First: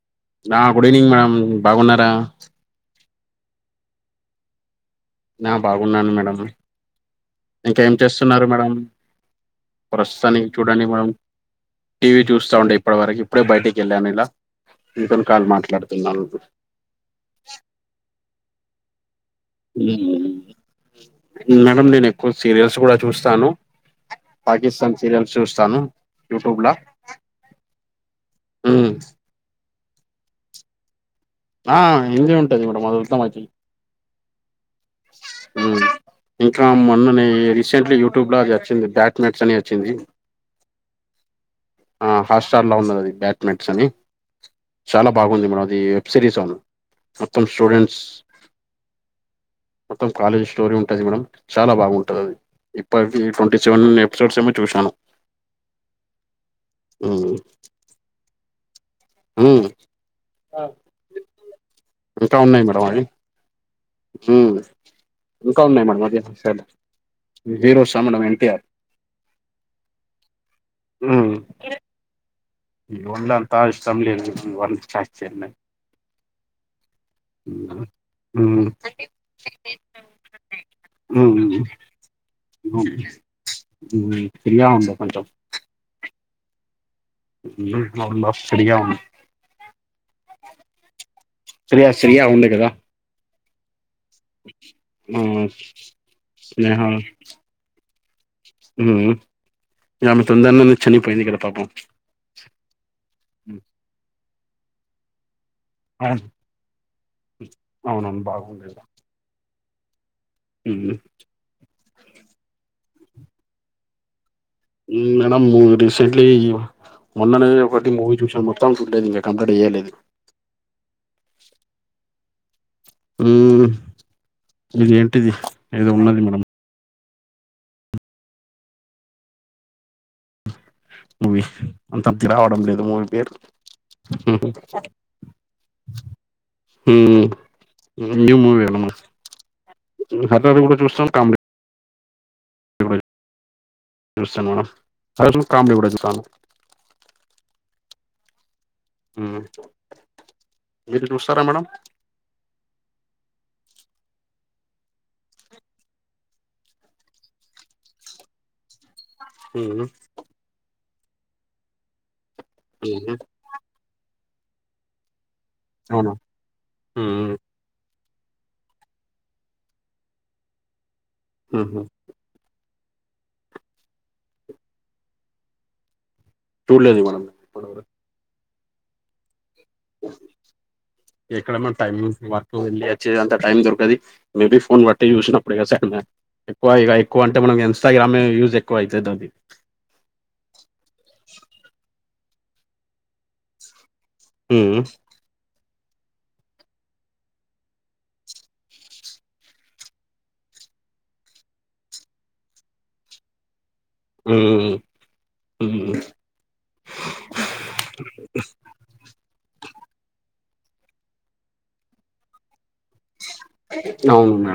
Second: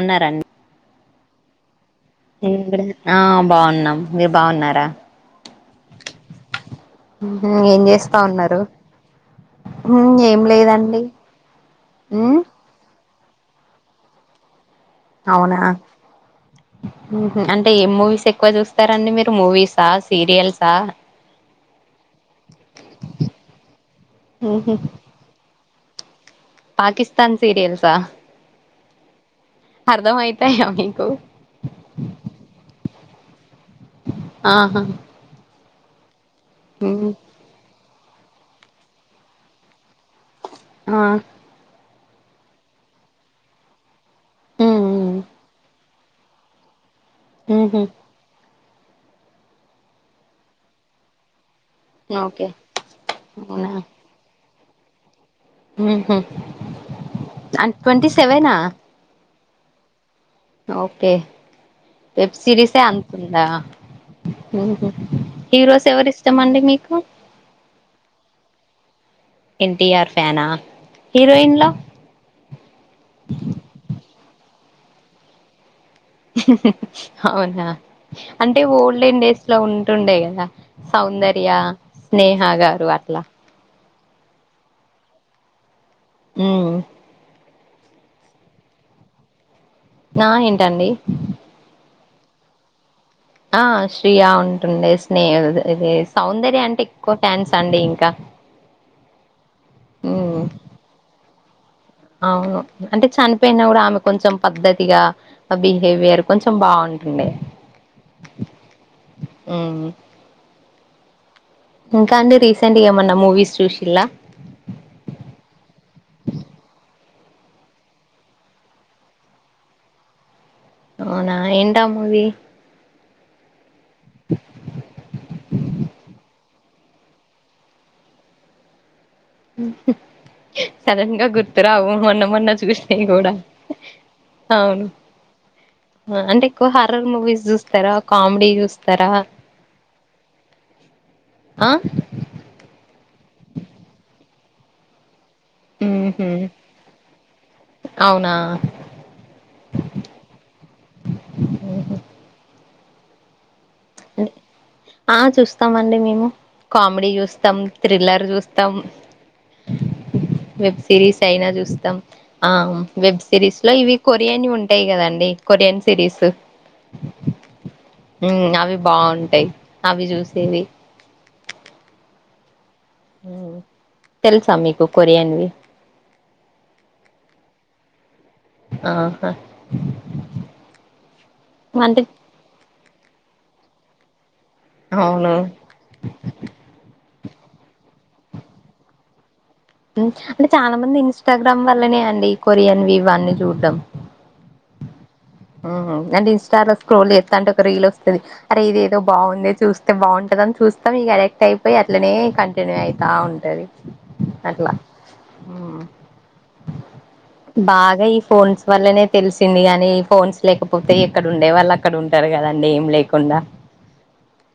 అన్నారం ఆ good evening madam, బాగున్నారా? ఆ బాగున్నాం, మీరు బాగున్నారా? నా బాగున్నాను మేడం, ఏం ఇంకేం చేస్తా చేస్తున్నారు ఉన్నారు మేడం? ఏం ప్రస్తుతానికి చూడండి లేదండి మనం, టీవీ చూస్తా ఉండే ఇప్పడి వరకి ఇప్పుడే బయటికి ఎళ్ళాను ఇలా, నీతోని కాల్ మాట్లాడుతున్నాను. ఉహు అంటే ఏ మూవీస్ ఎక్కువ చూస్ స్తారండి మీరు మూవీ ల్సా, మ్మ్. సీరియల్సా? మేడం నేను ఎక్కువ సీరియల్స్ గుడ చూస్తాను. పాకిస్తన్ సీరియల్స్ చూస్తాను. యూట్యూబ్లా, పాకిస్తాన్ సీరియల్సా ఉమ్ అర్ధం ఐతాయ మీకు? ఆ హిందీ ఉంటది మేడమ్, అది ఉత్త నాకి ఆహ ఉమ్ ఇంకా మొన్ననే రీసెంట్లీ యూ ట్యూబ్లా జచ్చింది, బ్యాట్ మట్స్ అని అచ్చింది. ఆ ఆ హాట్స్టార్ లో ఉన్నది అది బ్యాట్మెంస్ అని, చాలా బాగుంది మేడం అది, వెబ్ సిరీస్ అవును మొత్తం ఉహు స్టూడెంట్స్, మొత్తం కాలేజ్ స్టోరీ ఉంటది మేడం చాలా బాగుంటది అది, ఓకే ఇప్పటికి ట్వంటీ అవునా సెవెన్ ఎపిసోడ్స్ ఏమో చూశాను. ఉహు ఉమ్ అండ్ ట్వంటీ సెవెనా? ఓకే, వెబ్ ఇంకా ఉన్నాయి సిరీసే మేడం అవి అంతుంద? మ్మ్ ఉహు, హీరోస్ ఎవరిష్టమండి మీకు? జీరో సమడం ఎన్టీఆర్ ఎన్టీఆర్ ఫ్యానా హీరోయిన్ లో హీరోయిన్లు అంత ఇష్టం లేదు అవునా మ్మ్ అంటే ఓల్డేన్ డేస్ లో ఉంటుండే కదా మ్మ్ సౌందర్య స్నేహా గారు అట్లా ఉం ఫ్రీ గా ఉండు కొంచం ఉం రబ ఫ్రీయా ఉన్నా [unintelligible] నా ఏంటండి శ్రేయ శ్రేయ ఉండే కదా ఆ శ్రేయ ఉంటుండే ఆ స్నేహ ఇది సౌందర్య అంటే ఎక్కువ ఫ్యాన్స్ అండి ఇంకా ఉం ఆమె ఉమ్ తొందారలోనే చనిపోయింది కద పాపం అవును అంటే చనిపోయినా కూడా ఆమె కొంచెం పద్ధతిగా బిహేవియర్ అవును కొంచెం బాగుంటుండే అవునవును ఉం అ [unintelligible] ఇంకా అండి రీసెంట్గా ఏమన్నా మూవీస్ చూసిలా మేడం రిసెంట్లీ [unintelligible] మొన్ననే ఒకటి మూవీ చూసా మొత్తం చూలేదు ఇంకా కంప్లీట్ చేయలేదు అవునా ఎంటా మూవి ఉం ఇది ఏంటిది ఏదో ఉన్నది మేడమ్ [unintelligible] సడన్ గా మూవీ గుర్తురావు అంత మొన్న అద్ది మొన్న రావడం లేదు చూసినాయి మూవీ కూడా పేరు అవును ఆ అంటే ఎక్కువ హర్రర్ మ్మ్, మూవీస్ చూస్తారా కామెడీ చూస్తారా హారర్ కూడా చేస్తం కామెడీ ఆ చూస్తాను మేడం అ కామెడీ కూడాస్తాను ఉహు [unintelligible] [unintelligible] అవునా ఉం మీరు చూస్తారా మేడమ్ అ [unintelligible] ఆ చూస్తామ్ అండి మేము కామెడీ చూస్తాం థ్రిల్లర్ చూస్తాం ఉం వెబ్ సిరీస్ అయినా చూస్తాం ఆ మ్మ్. వెబ్ సిరీస్ లో ఇవి కొరియన్వి ఉంటాయి కదండి కొరియన్ సిరీస్ ఉమ్ ఉం అవి బాగుంటాయి అవి చూసేవి ఉహు ఉం తెల్సా మీకు కొరియన్వి చూడ్లేదు మనం ఆహా ఎక్కడ మ్యామ్ టైమ్ అంటే వర్క్ వెళ్ళి వచ్చేంత టైం దొరకది మేబి ఫోన్ బట్టి అవును చూసినప్పుడు కద స ఎక్కువ ఇగ ఎక్కువ అంటే మనం ఇన్స్ట్రాగ్రామే యూజ్ ఎక్కువ అయితది అది అంటే చాలా మంది ఇన్స్టాగ్రామ్ వల్లనే అండి కొరియన్వి ఇవి అన్నీ చూడమ్ ఉమ్ ఆహా అంటే ఇన్స్టాలో స్క్రోల్ చేస్తా అంటే ఒక రీల్ వస్తది అరే ఇదేదో బాగుందంది చూస్తే బాగుంటందని చూస్తాం ఇగ అరెక్ట్ అయిపోయి అట్లనే కంటిన్యూ అయితా ఉ టది ఉమ్, అట్లా ఊ ఉమ్. బాగా ఈ ఫోన్స్ వల్లనే తెలిసింది గానీ ఫోన్స్ లేకపోతే ఎక్కడ ఉండే వాళ్ళు అక్కడ ఉంటారు కదండి ఏం లేకుండా అవున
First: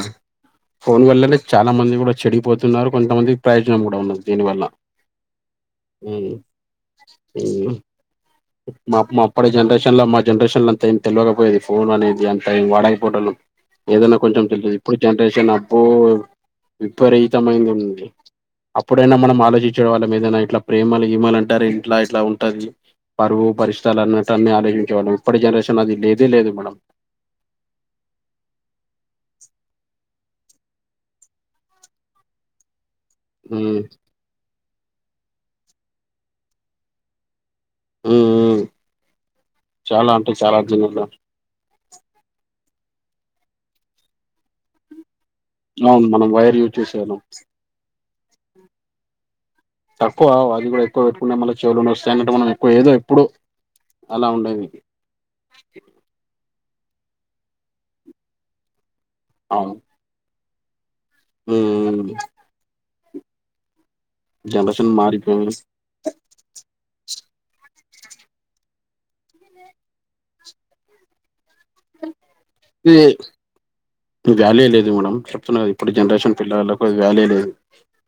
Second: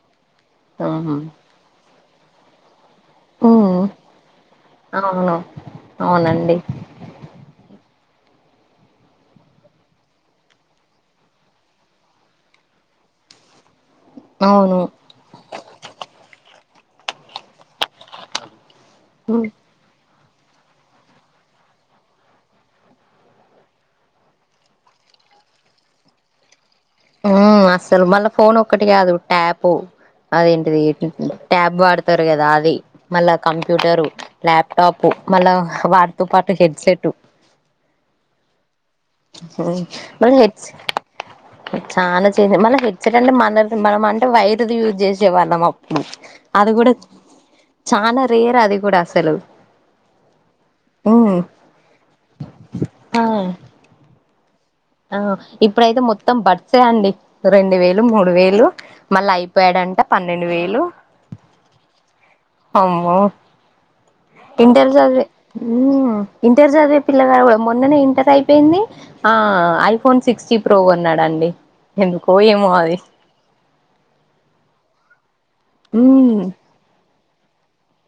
ఫోన్ ఆహా వల్లనే చాలా మంది కూడా చెడిపోతున్నారు కొంతమంది ప్రయోజనం ఉమ్ కూడా ఉన్నది దీని వల్ల అవును అవునండి ఊ మా మా అప్పడే జనరేషన్ లో మా జనరేషన్ లో అంత ఏం తెలియకపోయేది ఫోన్ అనేది అంత ఏం వాడకపోయెటలం ఏదన్నా కొంచం తెలిదు అవును ఇప్పు జనరేషన్ అబ్బో విపరీతమైంది ఉంది అప్పుడైనా మనం ఉమ్ ఆలోచి చెడు వాళ్ళ మీదనా ఇట్లా ప్రేమలు గీమలుంటారు ఇంట్ల ఇట్లా ఉంటది పరువు పరిష్ట అన్నటన్ని ఆలోచించే వాళ్ళం ఇప్పటి జనరేషన్ అది లేదే లేదు మేడం ఉ అస్సలు మళ్ళా ఫోన్ ఒక్కటి కాదు ట్యాపు అదేంటిది ట్యాబ్ వాడతారు కదా అది మళ్ళా ఉమ్ ఉమ్ కంప్యూటరు ల్యాప్టాప్ మళ్ళా వాటితో పాటు హెడ్సెట్ ఊ ఉ అహ మరి హెడ్స్ దీనిలో చాలా చే మన హెడ్ సెట్ అంటే మన మనం అంటే వైర్ది యూజ్ చేసే వాళ్ళం అవును మనం వైర్ అది యూజ్ కూడా చేసేవాళ్ళం చాలా రేర్ అది కూడా అసలు తక్కువ అది కూడా ఎక్కువ పెట్టుకుంటే ఉమ్ మళ్ళీ చెవులు నొస్తాయి అన్నట్టు మనం ఎక్కువ ఏదో ఆ ఎప్పుడో అలా ఉండేదికి ఆ ఇప్పుడైతే మొత్తం బర్డ్స్ అండి రెండు వేలు మూడు వేలు మళ్ళ ఐప్యాడ్ అంట పన్నెండు వేలు ఊ ఊ అమ్మో ఇంటర్ జనరేషన్ సధువే మారిపోయింది ఊ ఇంటర్ చదివే పిల్లగాడ కూడా మొన్ననే ఇంటర్ అయిపోయింది ఆ ఐఫోన్ సిక్స్ జీ ప్రో కొన్నాడండి ఎందుకో ఏమో అది ఇది వాల్యూ లేదు మేడం చెప్తున్నా కదా ఇప్పుడు జనరేషన్ మ్మ్ పిల్లలకు అది వాల్యూ లేదు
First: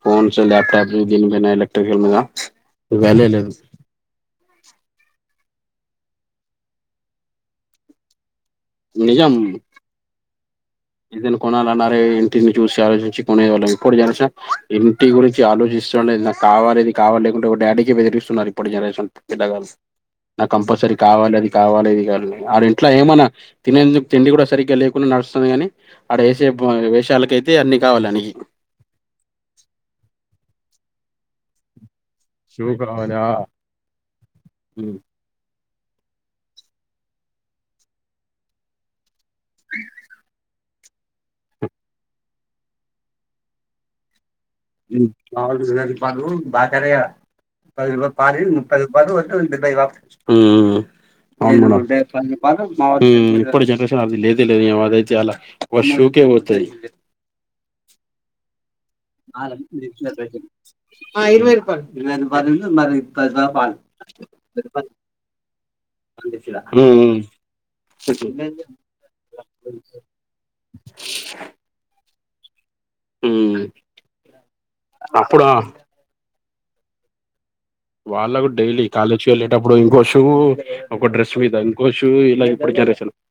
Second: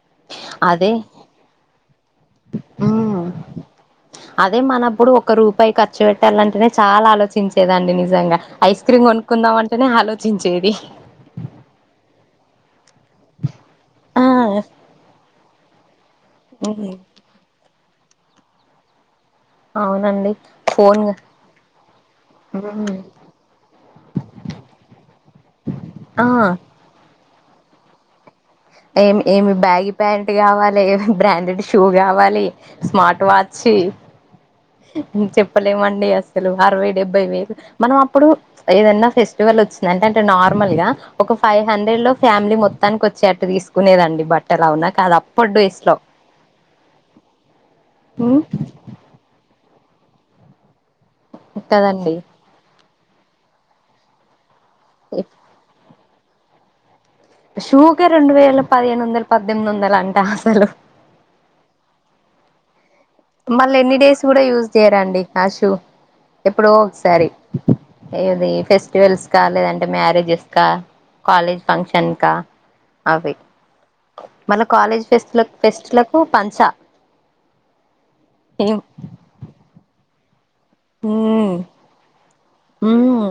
ఫోన్స్ అదే ల్యాప్టాప్ దీనిపైనా ఎలక్ట్రికల్ మీద ఈ మ్మ్ వాల్యూ లేదు అదే మనప్పుడు ఒక రూపాయి ఖర్చు పెట్టాలంటేనే చాలా ఆలోచించేదండి నిజంగా ఐస్ క్రీమ్ నిజం కొనుక్కుందాం అంటేనే ఆలోచించేది ఏదైనా కొనాలన్నా అరే ఇంటిని చూసి ఆలోచించి నే వాళ్ళం ఇప్పుడు ఆ జనరేషన్ ఇంటి గురించి ఆలోచిస్తు నాకు కావాలిది మ్మ్ కావాలి లేకుంటే ఒక డాడీకే బెదిరి సునారిప్పడి జనరేషన్ పిలగల్ అవునండి నాకు కంపల్సరీ ఫోన్ కావాలి అది కావాలి ఇది కావాలి ఆ ఇంట్ల మ్మ్ ఏమన్నా తినేందుకు తిండి కూడా సరిగ్గా లేకుండా నడుస్తుంది గాని ఆడ ఆ వేసే వేషాలకైతే అన్ని కావాలని ఏమి ఏమి బ్యాగి ప్యాంట్ కావాలి ఏమి బ్రాండెడ్ షూ కావాలి శుప్ రాద స్మార్ట్ వాచ్ ఉ చెప్పలేమండి అసలు అరవై డెబ్బై వేలు మనం అప్పుడు ఏదన్నా ఫెస్ ఎవల్ ఒచ్ అంటంటే నార్ నార్మల్ గా ఒక ఫైవ్ హండ్రెడ్ లో ఫ్యామిలీ మొత్తానికి వచ్చేటట్టు తీసుకునేదండి బట్ ఉ మా వొళ్ళు ఇరవై రూపాలు బాకాట గా పది రూపాలు పారి ఉమ్ ముప్పైదు బాలు వద్దు డెబై వాపస్ ఇచ్ ఊ అవునా ఇదే కదండి పని ఇప్పుడు జనరేషన్ అది లేది లేదు అది అయితే అలా వ షూకే పోతది షూ కె రెండు వేల పదిహేను వందలు పద్దెనిమిది వందలు అంట అసలు ఆ ఇరువై రూపాయల్ మళ్ళీ ఎన్ని డేస్ కూడా యూజ్ చేయరాండి ఆ షూ పాలు తెచ్చిరా. ఎప్పుడో ఉమ్, ఒకసారి ఏది ఫెస్టివల్స్ కా లేదంటే మ్యారేజెస్ కా కాలేజ్ ఫంక్షన్ కా అవి ఉమ్. మళ్ళా కాలేజ్ ఫెస్ట్ అప్పుడు ఫెస్ట్ల ఫెస్ట్లక్ పు పంచా వాళ్ళకు డైలీ కాలేజ్కి వెళ్ళేటప్పుడు ఇంకో షూ ఒక డ్రెస్ ఉమ్ మీద ఓ షూ ఇలా ఇప్పుడికి ఆరేసాను ఉమ్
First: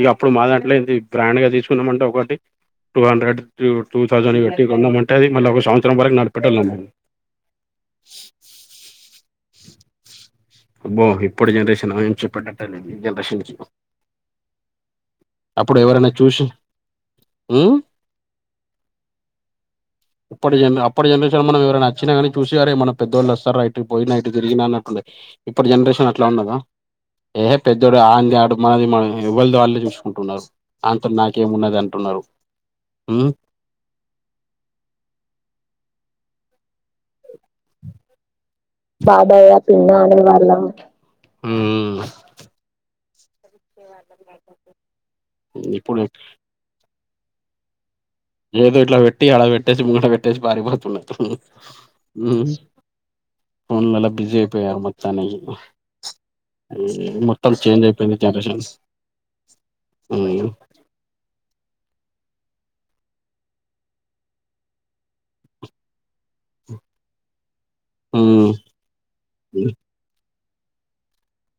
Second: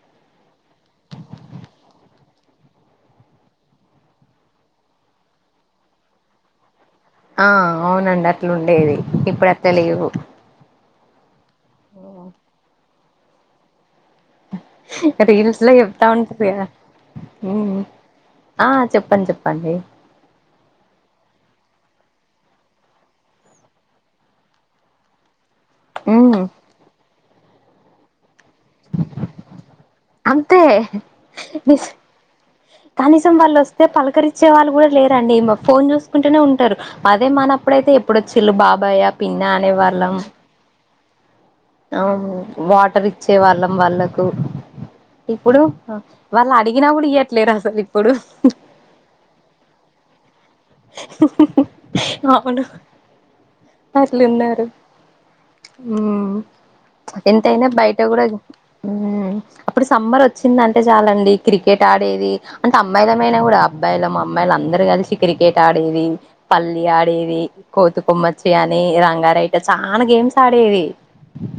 ఇగ అప్పుడు మా దాంట్లో ఏంది బ్రాండ్ గా తీసుకున్నామంటే ఒకటి టూ హండ్రెడ్ టూ థౌసండ్ పెట్టి కొన్నమంటే అది మళ్ళ ఒక సంవత్సరం వరకు నడిపేట్టొలం ఆ అవునండి అట్లా ఉండేది ఇప్పుడు అట్లా లేవు అబ్బో ఇప్పుడు జనరేషన్ చెప్పేటట్టలేదు ఈ జనరేషన్కి రీల్స్ లో చెప్తాంటారు కదా ఉ ఉమ్ ఆ చెప్పండి చెప్పండి ఇప్పటి జన్ అప్పటి జనరేషన్ మనం ఎరైనా వచ్చినాగానీ చూసి అరే మన పెద్దళ్ళ వస్తారు రా నైటు పోయినైటు తిరిగిన అన్నట్లు ఉండా ఇప్పుటి జనరేషన్ అట్లా ఉమ్ ఉండదు ఏహే పెద్దోడు ఆంగ ఆడు మనది మనం ఎవ్వల్ది వాళ్ళే చూసుకుంటున్నారు అంతే అంతల నాకేమున్నది అంటున్నారు హ్మ్ అయితే పలకరిచ్చే వాళ్ళు కూడా లేరండి ఫోన్ చూసుకుంటునే ఉంటారు అదే మనప్పుడైతే ఎప్పుడొచ్చిళ్ళు బాబాయ్య పిన్న అనేవాళ్ళం అలా అవును వాటర్ ఇచ్చే వాళ్ళం వాళ్ళ కూ ఇప్పుడు వాళ్ళు అడిగినా కూడా ఇయ్యట్లేరు అసలు ఇప్పుడు ఏదో ఇట్లా పెట్టి అడ పెట్టేసి ముంగట పెట్టేసి పారిపోతున్నరు హ్మ్ అవును ఫోన్లలలో బిజీ అట్లున్నారు అయిపోయారు ఉమ్ [unintelligible] మొత్తం ఎంతైనా చేంజ్ బయట అయిపోయింది కూడా జనరేషన్స్ హ్మ్ టే చాలండి క్రికెట్ ఆడేది అంటే అమ్మాయిలు మైయినా కూడా అబ్బాయిలు అమ్మాయిలు అందరు కలిసి క్రికెట్ ఆడేది పల్లి ఆడేది కోతు ఉమ్ కోమచ్చి నే రంగారయిట చానా గేమ్స్ ఆడేది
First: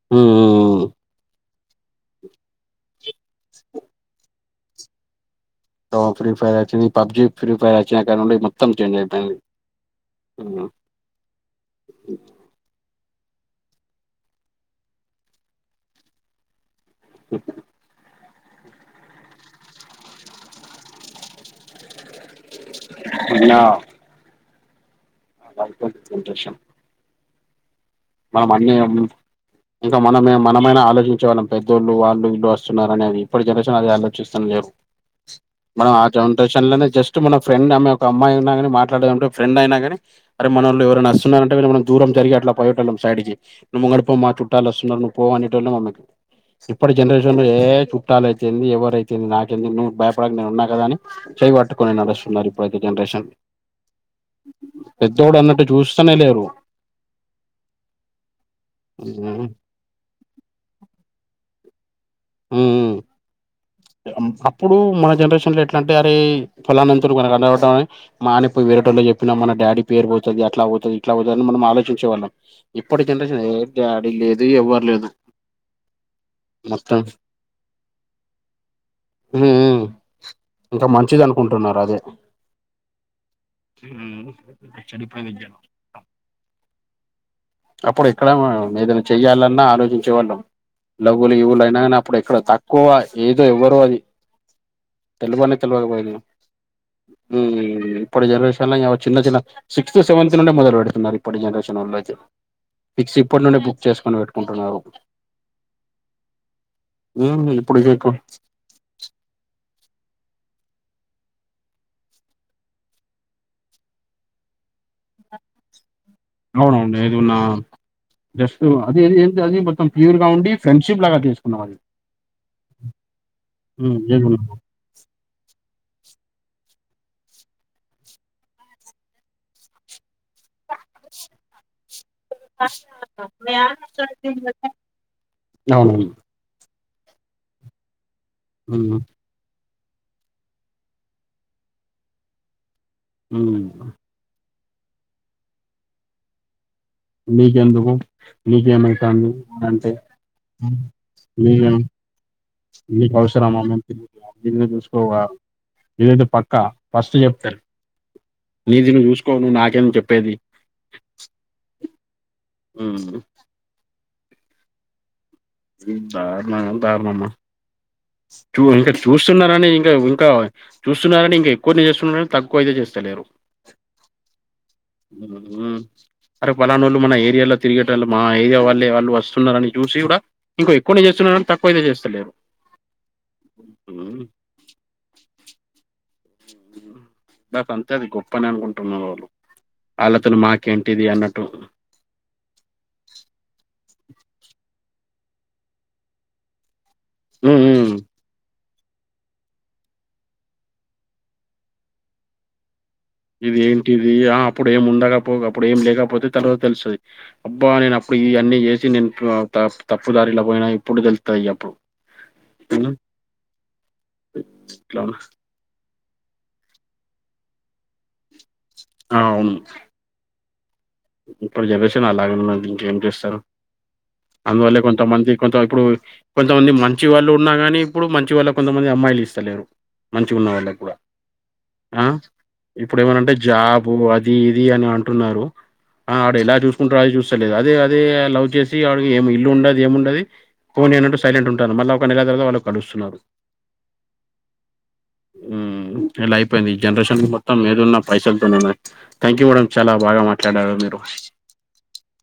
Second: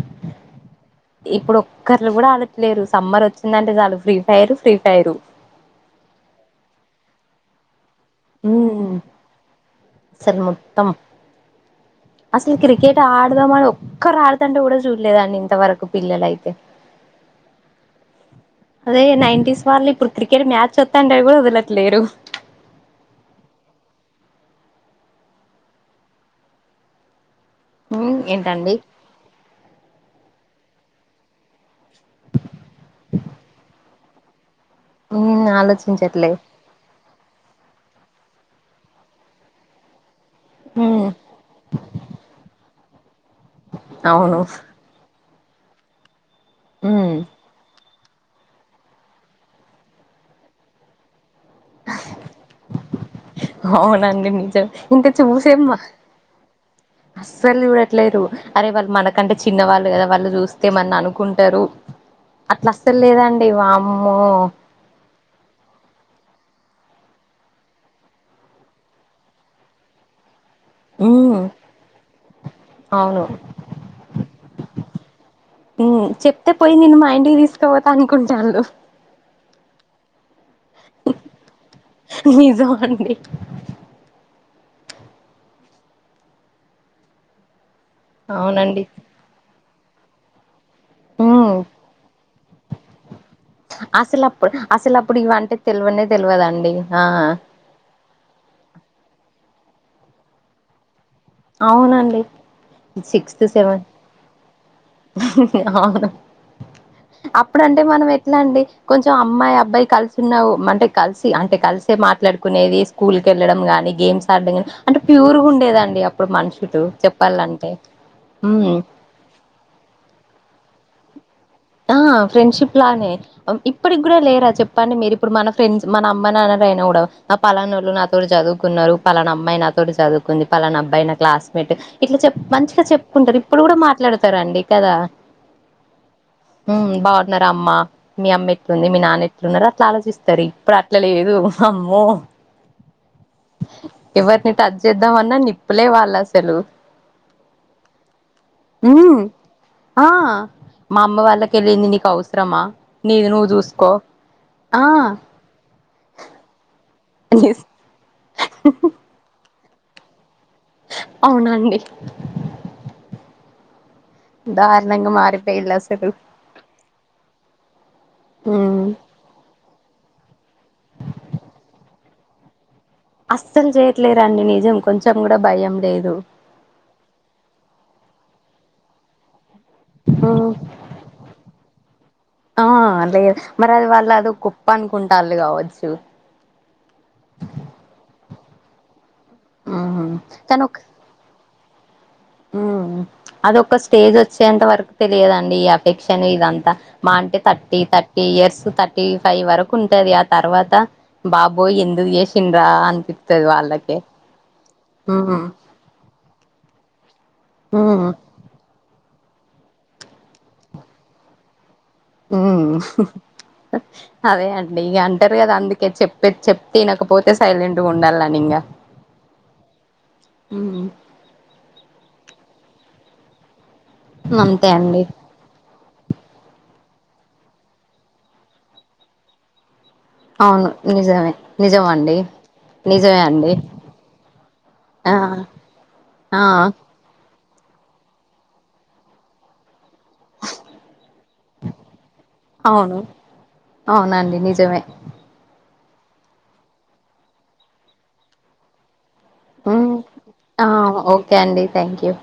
హ్మ్ హ్మ్ హ్మ్ ఇప్పుడు ఒక్కరులు కూడా ఆడట్లేదు సమ్మర్ వచ్చిందంటే చాలు ఫ్రీ ఫైరు ఫ్రీ ఫైరు తో ఫ్రీ ఫైర్ వచ్చింని పబ్జి ఫ్రీ ఫైర్ వచ్చినా కా నుండి మొత్తం చేంజ్ అయిపోయింది అసలు మొత్తం అసలు క్రికెట్ ఆడదామను ఒక్కరు ఆడుతా ఉంటే కూడా చూడలేదాండి ఇంతవరకు పిల్లలైతే అ అదే నైంటీస్ వాళ్ళ ఇప్పుడు క్రికెట్ మ్యాచ్ వతాంటే కూడా వదలట్ లేరు [unintelligible] [unintelligible] సంతోషం మ్మ్ మనం అన్నీ ఏంటండి ఇంకా మనమే మనమైనా ఆలోచించే వాళ్ళం పెద్దోళ్ళు వాళ్ళు వీళ్ళు వస్తున్నారు అనేనని ఇప్పటి జనరేషన్ అది ఆలోచిస్త లేరు ఉమ్ మనం ఆ ఆలోచించట్లే జనరషన్ లో జస్ టు మన ఫ్రెండ్ అమ్మాయి ఒక అమ్మాయి ఉన్న గాని మాట్లాడంటే ఫ్రెండ్ అయినా గాని అరే మన వొళ్ళు ఉమ్ ఎవరైనా వస్తున్నారు అంటే [unintelligible] మనం దూరం జరిగి అట్లా పోయేటోళ్ళం సైడ్కి నువ్వు ముంగట పొమ్మ అవును చుట్టాలు వస్తున్నారు నువ్ పో అనేటోళ్ళు మమ్మకే ఇప్పుడు ఉమ్ జనరేషన్ ఏ చు చట్టాలు అయితే ఏంది ఎవరైయితే ఏంది నాకేందుకు నువ్ భయపడక నేను ఉన్నా కద అని చెయ్ పట్టుకొని నడుస్తున్నారు ఇప్పుడుతే జనరేషన్ అవునా పెద్దోడు అన్నట్టు చూస్తానే లేరు అస్సలు చూడట్లేరు అరే వాళ్ళు మనకంటే ఉమ్ చిన్నవాళ్ళు కదా వాళ్ళు చూస్ తేమన్ననుకుంటారు అట్ల అస్సల్ లేరండి వామ్ అం అప్పుడు మన జనరేషన్ లో ఎట్లా అంటే అరే ఫొలానంతరూనక అలా [inaudible] మానే పోయి వేరే టోళ్ళు చెప్పినా మన డాడీ పేరు పోతది అట్లా పోతది ఇట్లా పోతది ఉమ్ అని మనం ఆలోచించేవాళ్ళం ఇప్పటి అవును జనరేషన్ ఏ డాడి లేదు ఎవ్వర్ లేదు హ్మ్ చెప్తే పోయి నేను మొత్తం మా ఇం సోతన్కుంటాండు ఉఉ ఇంకా మంచిదనుకుంటున్నారదే నిజం అండి హ్మ్ చెడిపే వెజ అప్పుడు ఎక్కడ అవునండి ఏదన్న చెయ్యాలన్నా ఆలోచించేవాళ్ళం లవ్వులు ఉమ్ గివ్వులైన నప్పుడు ఇక్కడ తక్కువ ఏదో ఎవ్వరు అది అసలు అప్పుడు అసలు అప్పుడు తెలుగు ఇవంటే వాళ్ళే తెల్వక పోయే తెల్వనే నేను తెల్వదండి ఆ హ్మ్ [inaudible] ఇప్పుడు జనరేషన్ లో యావ చిన్న చిన్న సిక్స్త్ సెవెంత్ లోనే మొదలు పెడుతున్నారు ఇప్పటి జనరేషన్ వాల్లయితే అవునండి సిక్స్త్ సెవెన్ పెట్టుకుంటున్నారు అవును ఉమ్ అప్పుడంటే ఇప్పుడు మనం ఎట్లా అండి కొంచెం అమ్మాయ్ అబ్బాయ్ కల్ సున్నావు అంటే కలిసి అంటే కలిసే మాట్లాడుకునేవి స్కూల్ కెళ్ళడం గాని గేమ్స్ ఆడ్డం గాని అంటే ప్యూర్ గుండేదండి అప్ ప్పుడు మన్ షులు అవునవును చెప్పాలంటే హ్మ్ ఏది ఏంటది మొత్తం ప్యూర్ గా ఉండి ఫ్రెండ్షిప్ లాగా తీస్ ఆ ఫ్రెండ్షిప్ లానే ఇప్పటిక్ క్కూడా లేరా చెప్ చెప్పండి మీరుప్పుడు మన ఫ్రెండ్స్ మన అమ్మ నాన్నలయినా కూడా నా పలానాళ్ళు నాతో చదువుకున్నారు పాలనమ్మాయి నాతోటి చదువ్ కుంది పలానా అబ్బాయి న క్లాస్మేట్ ఇట్లా చెప్ మంచిగా చెప్ కుంటారు ఇప్పుడు కూడా మాట్లాడతారండి కదా నవును హ్మ్ బాన్నారా అమ్మ మీ అమ్మేట్లుంది మీ నాన్నెట్ లున్నారు అట్లా ఆలోచిస్తారు ఇప్పుడు అట్లా లేదు వామ్మో ఊ ఎవర్ ని టచ్ చేద్దాం అన్నా నిప్పులే వాళ్ళసలు నీకెందుకు హ్మ్ నీకేమైతాంది అంటే ఆ మా అమ్మ వాళ్ళకె లేనిది నీకవ్ సరమా నీకవసరమా ఇల్లు ఆ చూస్కోవా ఇదైతే పక్కా ఫస్ట్ చెప్తారు అనేసి నీది నువ్ చూసుకో నువ్ నాకేం చెప్పేది అవునండి ఊ దార్ణంగా మారి దారునాల్ దారుణమ మ్మా చూ హ్మ్ ఇంకా చూస్తున్నారని ఇంకా ఇంకా చూస్తున్నరని ఇంకా ఎక్కువనే చేస్తున్రు తక్కువయితే చేస్తలేరు అస్సలు చేయట్లేరండి నిజం కొంచెం కూడా భయం లేదు అరే పలానోళ్ళు మన ఏరియాలో తిరిగే టోళ్ళు మా ఏరియా వాళ్ళే వాళ్ళు వస్తున్నారని జూసి కూడా ఉమ్, ఇంక ఎక్కువ చేస్తున్నారు తక్కువయితే చేస్తలేరు ఆ లే మరి అది హ్మ్ వాళ్ళదొ గొప్ప అన్ కుంటాళ్ళు కావచ్చు నాకంతే అది గొప్ప అనే అనుకుంటున్నారు వాళ్ళు హ్మ్ వాళ్ళ తోనీ మాకేంటిది అన్నట్టు హ్మ్ అదొక స్టేజ్ వచ్చేంత వరకు తెలియదండి ఈ అఫెక్షను ఇదంతా మా అంటే హ్మ్ థర్టీ హ్మ్ thirty years thirty five వరకూ ఉంటది ఆ తర్వాతా బాబోయ్ ఎందుగ్ చేశిండ్రా అనిపిత్. ఇది ఏంటిదీ ఆ అప్పుడు ఏం ఉండకపో ఉమ్ అప్పుడు ఏం లేకపోతే తర్వాత తెలుస్తది. అబ్బా నేను ఉమ్ అప్పుడు ఈ అన్నీ చేశి నేను ఆ తప్ తప్పుదారిలా పోయినా ఇప్పుడు తెలుత్తయి ఇగ అప్పుడు. ఊఊ హ్మ్ అదే అండి ఇట్లా ఇగా ఉంది. అంటరు గదా అందుకే చెప్. చెప్తే ఇనకపోతే సైలెంట్ గ ఉండాలని ఇంగా. అవును ఊ ఊ ఇప్పుటి జనరేషన్ అలాగే ఉందండి ఇంకేం చేస్తారు. అంతే అందువల్లే అండి కొంతమంది కొంత ఇప్పుడూ కొంతమంది మంచి వాళ్ళు ఉన్నా గాని ఇప్పుడు మంచి వాళ్ళక్ కొంతమంది అమ్మాయిలు ఇస్తలేరు. మంచిగున్న అవును వాళ్ళకి గూడా నిజమే నిజం ఆ అండి ఇప్పుడు నిజమే ఏమనంటే అండి జాబూ అదీ ఇదీ అని ఆ అంటున్నారు ఆ. ఆడు ఎలా చూసుకుంటాడు అది చూస్తలేదు అదే అదే లవ్ చేశీ ఆడుకి ఏమి ఇల్లు ఉండది ఏంముండది. ఫోన్ చేయండి అంటే సైలంట్ ఉంటాన్రు మళ్ళా ఒక నెలా తర్వాత వాళ్ళు అవును కలుస్తున్నారు. అవునండి నిజమే హ్ము ఇలా అయిపోయింది ఈ జనరేషన్ మొత్తం ఏదున్నా పైసల్తోనే నం థ్యాంక్ యూ మేడం చాలా బాగా మాట్లాడారు మీరు. ఓకే అండి థ్యాంక్యూ